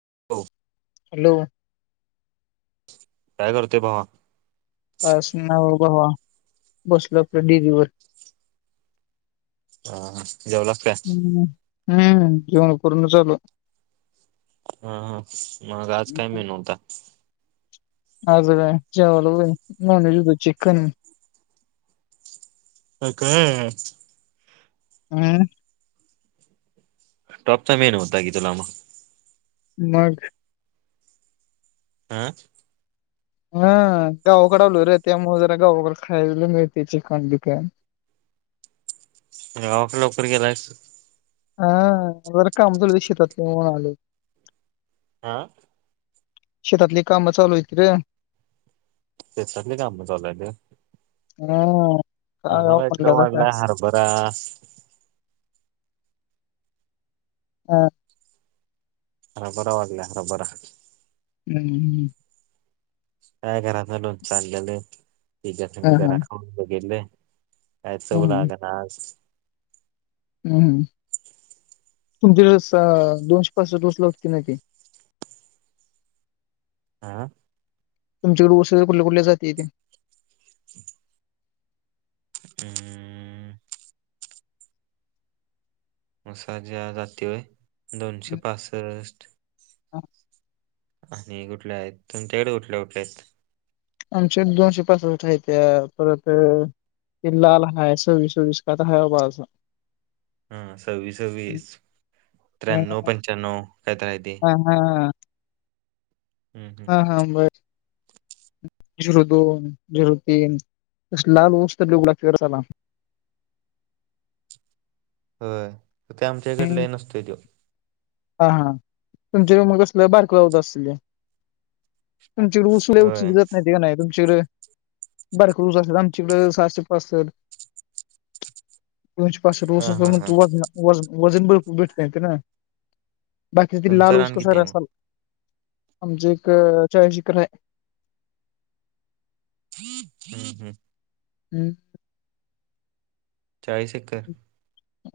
[unintelligible] Hello! काय करतोय भावा? खास नाय भावा बसलोय आपलं डेअरी वर. हां जेवलास? काय हम्म हम्म जेवन करुनच आलो. हां हां मग आज काय मेनु होता? आजं होय जेवायला होय नॉनव्हेज होत चिकन. अं काय? हम्म. टॉपचा मेनु होता की तुला म. मग? आं हां गावाकड आलोय रे त्यामुळ जरा गावाकड खायला मिळतय चिकन-बिकन. गावाकड लवकर गेलायस. हां जरा काम चालुय शेतातली म्हणून आलोय. आ शेतातली कामं चालू हायती रे. त्याच्यातली काम चालू आहे वय. हा काय यावं आम्हाला म्हणलं इकडं आता काय वाढलं हरभरा. हा. हरभरा वाढलाय हरभरा. हम्म हम्म. काय घरातन लोणच आणलेले त्याज्या हा संग हा जरा खाऊन बघितलं. काय चव हम्म लागणा आज हम्, तुमचे स दोनशे पासष्ठ डोसला होत नाही की हां, तुमच्याकडे वशिलेल्या कुठल्या-कुठल्या जाती येते [inaudible] अं, मसाज्या जातीय व्हय, दोनशे पासष्ट. आ हं, आणि कुठल्या आहेत, तुमच्याकडे कुठल्या-कुठल्या आहेत. आमचे दोनशे पासष्ट आहे त्या परत अं ते लाल हाय सव्वीस-सव्वीस काय तर हाय बघा असा हा सव्वीस-सव्वीस, त्र्याण्णव, हा पंच्याण्णव काय तर आहे ते. हा, हम्म हम्म. हा-हा बरं. झीरू दोन, झिरू तीन तस लाल होस तर उघडा फिरत आला. होय त ते आमच्या हिच्यात लैय नसतोय त्यो. हा-हा तुमच्या इकड मग कसलं बारक आसलंया होय तुमचकडं [unintelligible] ते नाही तुमच्या इडं बारकूसच आमच्याकडं सहाशे पासष्ट [inaudible] दोनशे पासष्ट हा हा हा व वजना-वजन भरपूर घेत नाहीत ना. बाकी तिकडं तुमचं लाल ऊस रान किती कसार आहे मग असाल आमचे एक चाळीस एकर आहे. [inaudible] हम्म, चाळीस एकर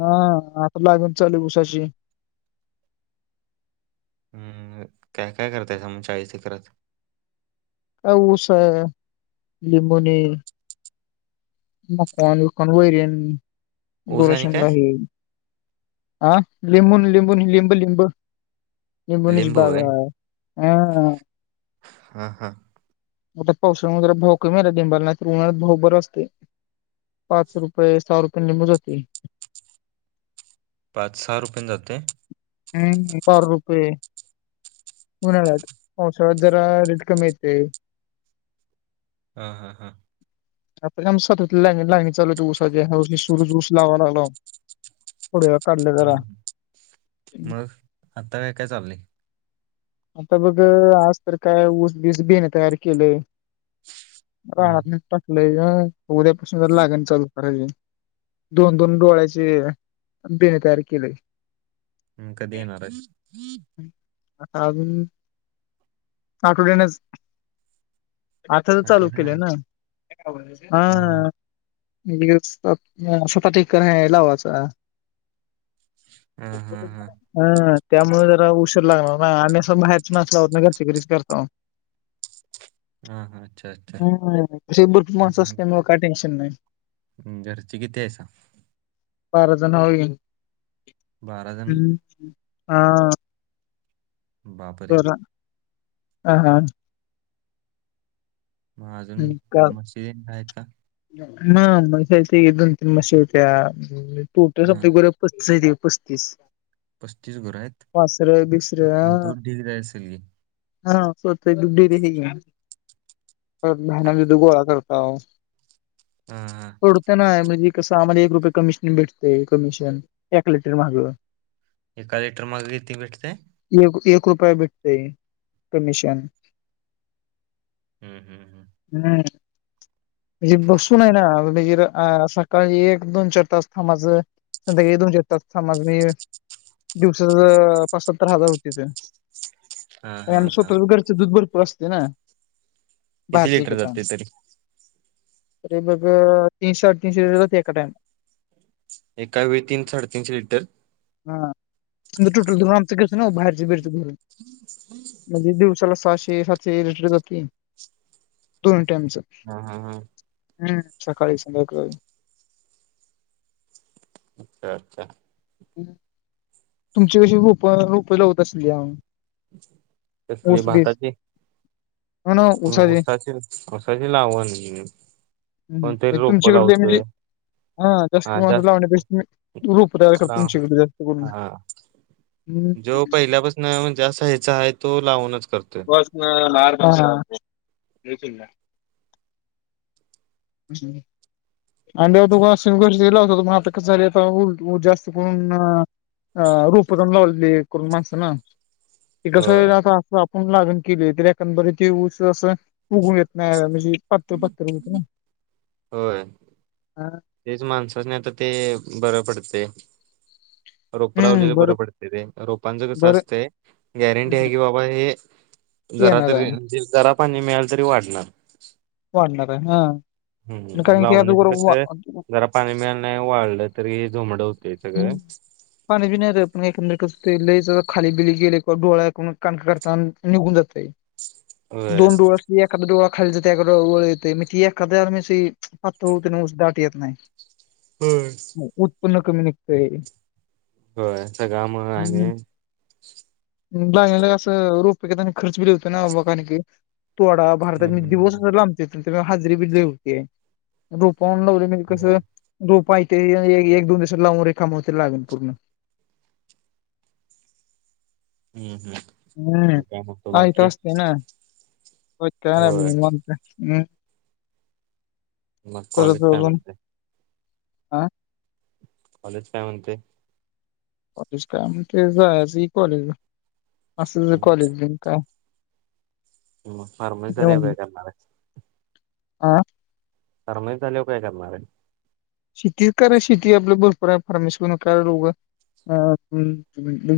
हा आता लागन चालू ये उसाची. हम्म, काय-काय करताय तुम्ही चाळीस एकरात? अं उस, लिंबोनी मग काय आणि मोकार वैर येन् [unintelligible] ऊस आणि काय गोशाळेला आहे. हा लिंबून-लिंबून लिंब-लिंब लिंबू व्हयं हा हा-हा, उलट आता पावसाळमध्ये भाव कमी आहे ना, लिबुंलना नाहीतर उन्हाळ्यात भाव बर असते. पाच रुपये, सहा रुपयेन लिबू जाती. पाच, सहा रुपयेन जातोय? हम्-हम, बारा रुपये उन्हाळ्यात पावसाळय़ात जरा रेट कमी येते. हा-हा-हा. आपल्या ऊसात लागणी-लागणी चालु होते उस ही सुरूज ऊस लावा लागला. खुडाया काढला जरा. हम्म मग आता काय-काय चालले. आता बघ आज तर काय ऊस बीस बीयान तयार केलंय. हम्म रानात मीठ टाकलं ना, उद्यापासून जरा लागण चालू करायची. दोन-दोन डोळ्याचे बियाणे तयार केले. हम् कधी येणार आहे? अजून, आठवड्यानेच. आता तर चालू आठवड्याने केले ना [inaudible] हा. [unintelligible] हा हा हा [unintelligible] हा त्यामुळे जरा उशीर लागणार. हा आणि असं माहित नसलावर घरच्या घरीच करताव. हा हा अच्छा अच्छा हा अशी भरपूर माणस हम्म. असल्यामुळे काय टेन्शन नाय. घरची किती आहेसा. बाराजण होईल बारा जण हम्म हा. बापरे तर अ हा. मग अजून म्हशी आहेत का. म येत दोन तीन म्हशी होत्या. हा [unintelligible] [unintelligible] दे पस्तीस. पस्तीस घर आहेत वासर म बिसर दूध देरी असलली. हा स्वतःची दूध देरी बी हे. तर घाना बी दोघ गोळा करताव. हा. सोडतं ना म्हणजे कसं आम्हाला एक रुपये कमिशन भेटते कमिशन एक लिटर माग. एका लिटर मग किती भेटतेय. एक एक रुपये भेटते कमिशन. हम्म- हम्म - हम्म. नाही म्हणजे बसून हे ना. [unintelligible] आ सकाळी एक दोन चार तास थांबायच संध्याकाळी दोन चार तास थांबायच. दिवसाच पाचसत्तर हजार होतेत. हा हा आमचं हा स्वतःच घरच दूध भरपूर असते ना. किती बाहेरचे लिटर घेताव जाते तरी तरी बघ तीनशे अडेतीनशे होते एका टाईमाला. एका वेळी तीन साडेतीनशे लिटर. हा म्हणजे टोटल धरून आमचं घरच ना बाहेरचबीयेच धरून. हम्म हम्म. म्हणजे दिवसाला सहाशे सातशे लिटर जाते दोन टाईमच. हा - हा - हा. हम्म सकाळी सगळं कळलं. अच्छा अच्छा. तुमची कशी रोप रोप लावत असली जाम. कसली भाताची हो ना म ऊसाचे उसाची. उसाची लावा की हम्म. कोण तरी म्हणजे रोप तुमच्याकडले म्हणजे लावतय. हा जास्त [unintelligible] लावण्यापेक्षा मी रोप तयार करतो [unintelligible] लाव तुमचीकडे जास्त करून. हा ह् नाही म ज्या साईझचा आहे तो लावूनच करतो. बस मार्दशन [unintelligible] हम्म. अंड्यावर तुम्हाला [unintelligible] होतो पण आता कस झालाय वैरला होता त मग [unintelligible] आता जास्त करून आ. आ रोप कमी लावलेली करून माणसंना. ते कस होईल होय आता आपण लागण केली तरी एखनबरी ते ऊस असं उगू येत. नाही म्हणजे पातळ पातळ येत ना. होय. हा. तेच माणसं नाही तर, ते बरं पडते. रोप हम्म लावलेलं बर बरं पडते ते. रोपांचं कसं बर असतंय? गॅरंटी आहे की बाबा हे जरा येणार आहे तरी जरा पाणी मिळेल तरी वाढणार. वाढणार आहे. हं. हम्म, लावणीच कस आहे? जरा पाणी मिळाल नाही, वाढलं तरी हे झोमडं होते सगळं. पाणी बी नाही देत. मी एकांत वेळा कसं लईच खाली बिली गेले, किंवा डोळ्या काणका काढताना निघून जातय. होय दोन डोळ्या अस एखादा डोळा खालीे [unintelligible] ओळ येते. मी ते एखाद्या म [unintelligible] ऊस दाट येत नाही. होय. उत्पन्न कमी निघतंय. होय. सगळा मग आम्ही बांडीला कसं? रोप घेतांना खर्च बी येतो ना, [unintelligible] तोडा [unintelligible] मी हम्म दिवसभर लांबते ते. हजरी बि लयं होतीय. रोपवून आणून लावले म्हणजे कसं होय. रोप आहे ते, एक दोन दिवसात लावून रिकामं होते लागन पूर्ण. हम्म हम्म. हम्म मग काय म्हणतो माहित बाकी असते ना, [inaudible] मग काय होय निवांत. हम्म. मग कॉलेज काय [unintelligible] म्हणते आ. कॉलेज काय म्हणतंय? कॉलेज काय म्हणते. जायचं कि कॉलेज ला. असं हम्म. कॉलेज दे काय? हम्म, [unintelligible] काढायचे त्यांना रे. आ. फर्माईश आल्यावर काय करणारे? शेती करा शेती, आपलं भरपूर आहे फार्मेसी करून काय रोगये? आ हम.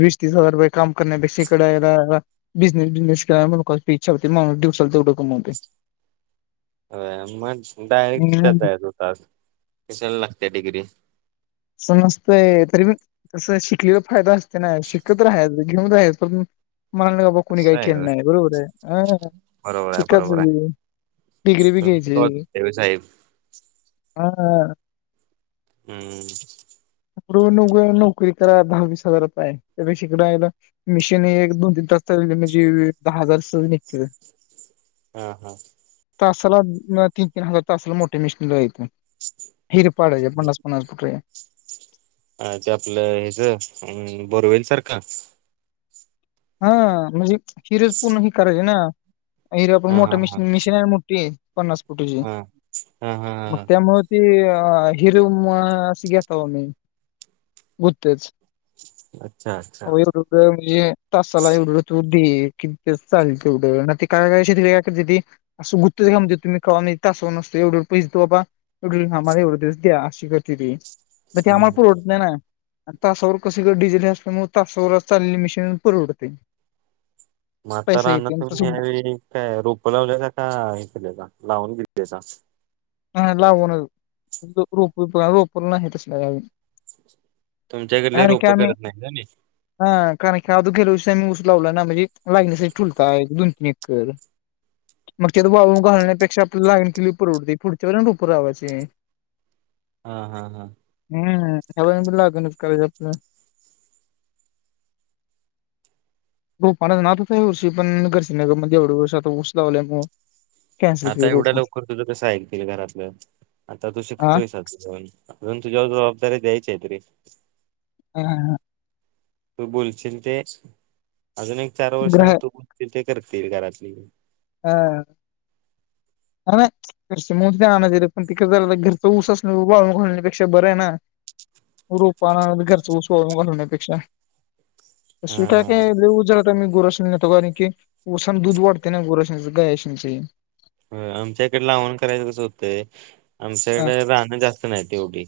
वीस तीस हजार रुपये काम करण्यापेक्षा इकडे आहे [unintelligible] बिझनेस बिजनेस [unintelligible] इच्छा होते. माणूस दिवसाला तेवढं कमावते. होय. मग डायरेक्ट करता येत होतास. कशाला लागते डिग्री? असं नसतंय. तरी मी तस शिकलेला फायदा असते ना. शिकत राहाचं घेऊन [unintelligible] मग कुणी असं काही आहे होय केलं नाही. बरोबर आहे, अ बरोबर आहे शिकायचं बरोबर आहे उलट डिग्री बी तुमच घ्यायची. ठेवी साहेब [inaudible] हा. हम्म. [unintelligible] नोकरी करा, दहा, वीस हजार रुपये. त्यापेक्षा इकडं आहे ना. मिशीन एक, दोन, तीन तास चालवले, म्हणजे दहा हजार सहज भेटते. हा हा. तासाला तीन, तीन हजार तासाला मोठे मिशीन राहिल. [inaudible] हिर पाडायच्या पन्नास पन्नास फुट अं ते आपलं हेच अं बोरवेल सारखा हा म्हणजे फिरज पूर्ण ह करायचेे ना हिर आपण हा मोठ हा हा शी मिशीनच मोठीये पन्नास फुटाची. हा हा हा मग हा त्यामु ती हिर अस घेत हो मी. [unintelligible] अच्छा [inaudible] अच्छा वय वृद्ध म्हणजे तासाला एवढं तू दे की, ते चालेल तेवढं. ना ते काय काय अशी रिऍक्ट होता की असं [unintelligible] एवढे एवढे पैसे दे बाबा [unintelligible] म ते आम्हाला हम्म पुरवडत नाही ना. तासावर कस गं डिझेल म तासावरच चाललेली मशीन परवडते. म आता पैसा रानात येते आणि तुम्ही तसं यावेळी काय रोपं लावलेसका का हे केले लावून घेतल्यासा? हा लावूनच रोप बीप रोप नाही तसल्या आम्ही. तुमच्याक लई रोपं करत नाही. [inaudible] हा कारण खळाधू गेलोय मी ऊस लावला ना म्हणजे. लागण्यासाठी टुलता एक दोन तीन खरं, मग त्यात वाळून घालण्यापेक्षा आपल्या लागण केलेली परवडते. पुढची त्यावरून रोप लावायचे हेने. हां हां हां. हं. ह्या महिन्यात लागणच करायची असते ना. रोप आणायचा नादच आहे या वर्षी. पण घरची नग म्हणले एवढे वर्ष. आता ऊस लावलंय म्हण. आता एवढ्या लवकर तुझं कसं ऐकतील घरातलं? आता तू आ शिकतोय अजुन. अजून तुझ्यावर जबाबदऱ्या द्यायचयत रे. हं हं हं. तू बोलशील ते, अजून एक चार वर्षाने ग्रह तू बोलशील ते करतील घरातली. हा अर नही. घरचे म्हणले आणायचे रे पण तिकडे झा घरचं ऊस वाळून घालण्यापेक्षा बरं आहे ना. रोपा आना घरचं उस वाळू घालण्यापेक्षा. अस काय हा काय लई ऊस जरता मी गुरसो कारण की दूध वाढते ना गुरस हं गाया शूनचे व्हय. आमच्या इकड लावन करायचं कसं होतंय? आमच्या हा इकड रानं जास्त नाही तेवढी.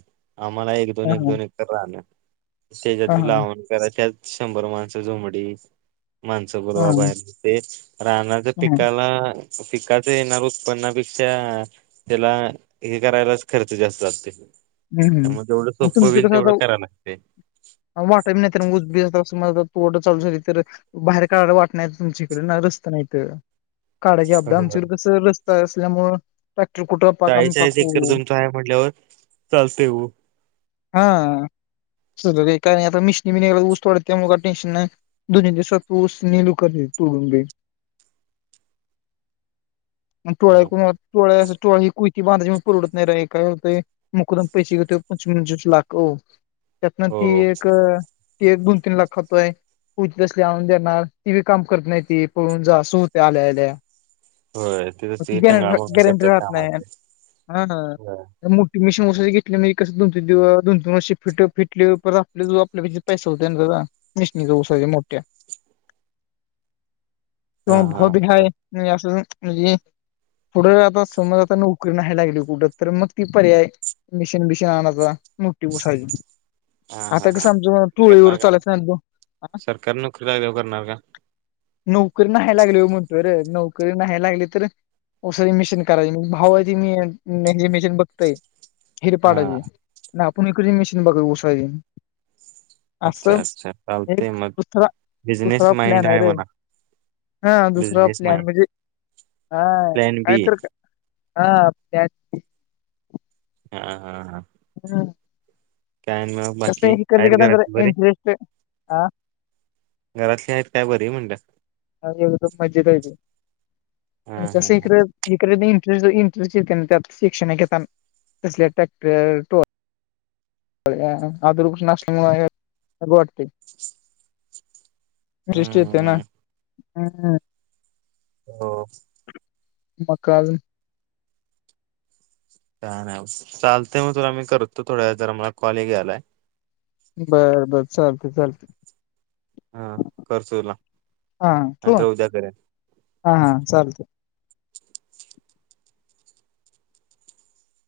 आम्हाला एक दोन हा एक हा दोन एकर रानं. त्याच्यात हा बी हा लावण करा, त्यात शंभर माणसं जुमडी. माणसं हा बोलवा बाहेरची ते. राणाच्या हा. पिकाला पिका त येणार उत्पन्नापेक्षा त्याला हे करायलाच खर्च जास्त जाते. हम्म त्यामुळ जेवढ आणि सोपं होईल तेवढं कराव लागते. वाटा नाहीत म ऊस बीस अस तोड चालू झाली तर बाहेर काढायला वाट नही तुमच्याकड ना रस्त नाहीत. काडाची अबदा आमच्याइकडं कस रस्ता असल्यामूळ ट्रॅक्टर कुठं पाक आम्ही पाकू दहा एक म्हटल्यावर चालते ओ. हां, सगळं काही का नही आता मिशनी बि ऊस तोडत्या त्यामूळ काही टेन्शन नाही. दोन एक दिसात ऊस न लू कर तोडून दे. अन टोळ्या हां, को टोळ्या अस टोळ्या ही कोयती बांधाची म परवडत नाही रे. काय होत? मुकदम पैसे घेतो पंचवीस पंचवीस लाख हो, त्यातन हो ती एक ती एक दोन- तीन लाख खातोये. कोयती त्यासले आणून देणार. ती बी काम करत नाहीती पळून जाय सुरू होत्या आल्या आल्या. होय तिथं म ती ते गर टंगळा मंगळा गॅरंटी करतात राहत नाही. कामाचे. हा ना. ते मु त मीशन घेतले म्ही कसं दोन तीन व दोन तीन वर्ष फट फिटले पर आप आपल्या पैसा होतते ना त्याचा. माशनीच्या उसाच्या मोठ्या. किंवा हा भाव बी हा. हाय, नाही अस नाही. म्हणजे पुढं आता समज आता नोकरी नाही लागली कुठं, तर मग ती पर्याय मिशीन बीशीन आणायचा मोठी उसाची. हा हा आता कस हा आमचं टोळीवर करणार का चालायचं नाही. तो सरकारी नोकरी लागल्यावर करणार का? नोकरी नाही लागल्यावर म्हणतो र. नोकरी नाही लागली तर [unintelligible] मशीन बघतय. हेिरे हा पाडायचे ना आपण एक मेशीन बाघर उसाळयन अच्छा अच्छा अससएक चालतंय मग दुसरा बिझनेस दुसरा माइंड प्लॅन आहे रे. म्हणा हा दुसरा बिझनेस प्लॅन माइंड म्हणजे हा प्लॅन काय बी तर का? हा त्या हा हा हा. हम्, [unintelligible] कस आहेत घरातली बरी हे [unintelligible] घरातल्या आहेत काय बरी म्हणतात. ह एकदम मज्जेत राहिली हा पण हा कस हा इकडे. इकडे इंटरेट. इंटरेस्ट येते शिक्षण घेत टॅक्टर आता रुपस न असल्या नको वाटते. सृष्टी येत ना. हम्म हम्. हो. मग काल. का नाही चालतय मग तुला मी करतो थोड्या जरा मला कॉले घ्यायलाय. बर बर चालते चालते. हा कर तुला हा ठेवू. नाहीतर उद्या करेन हा हा चालत.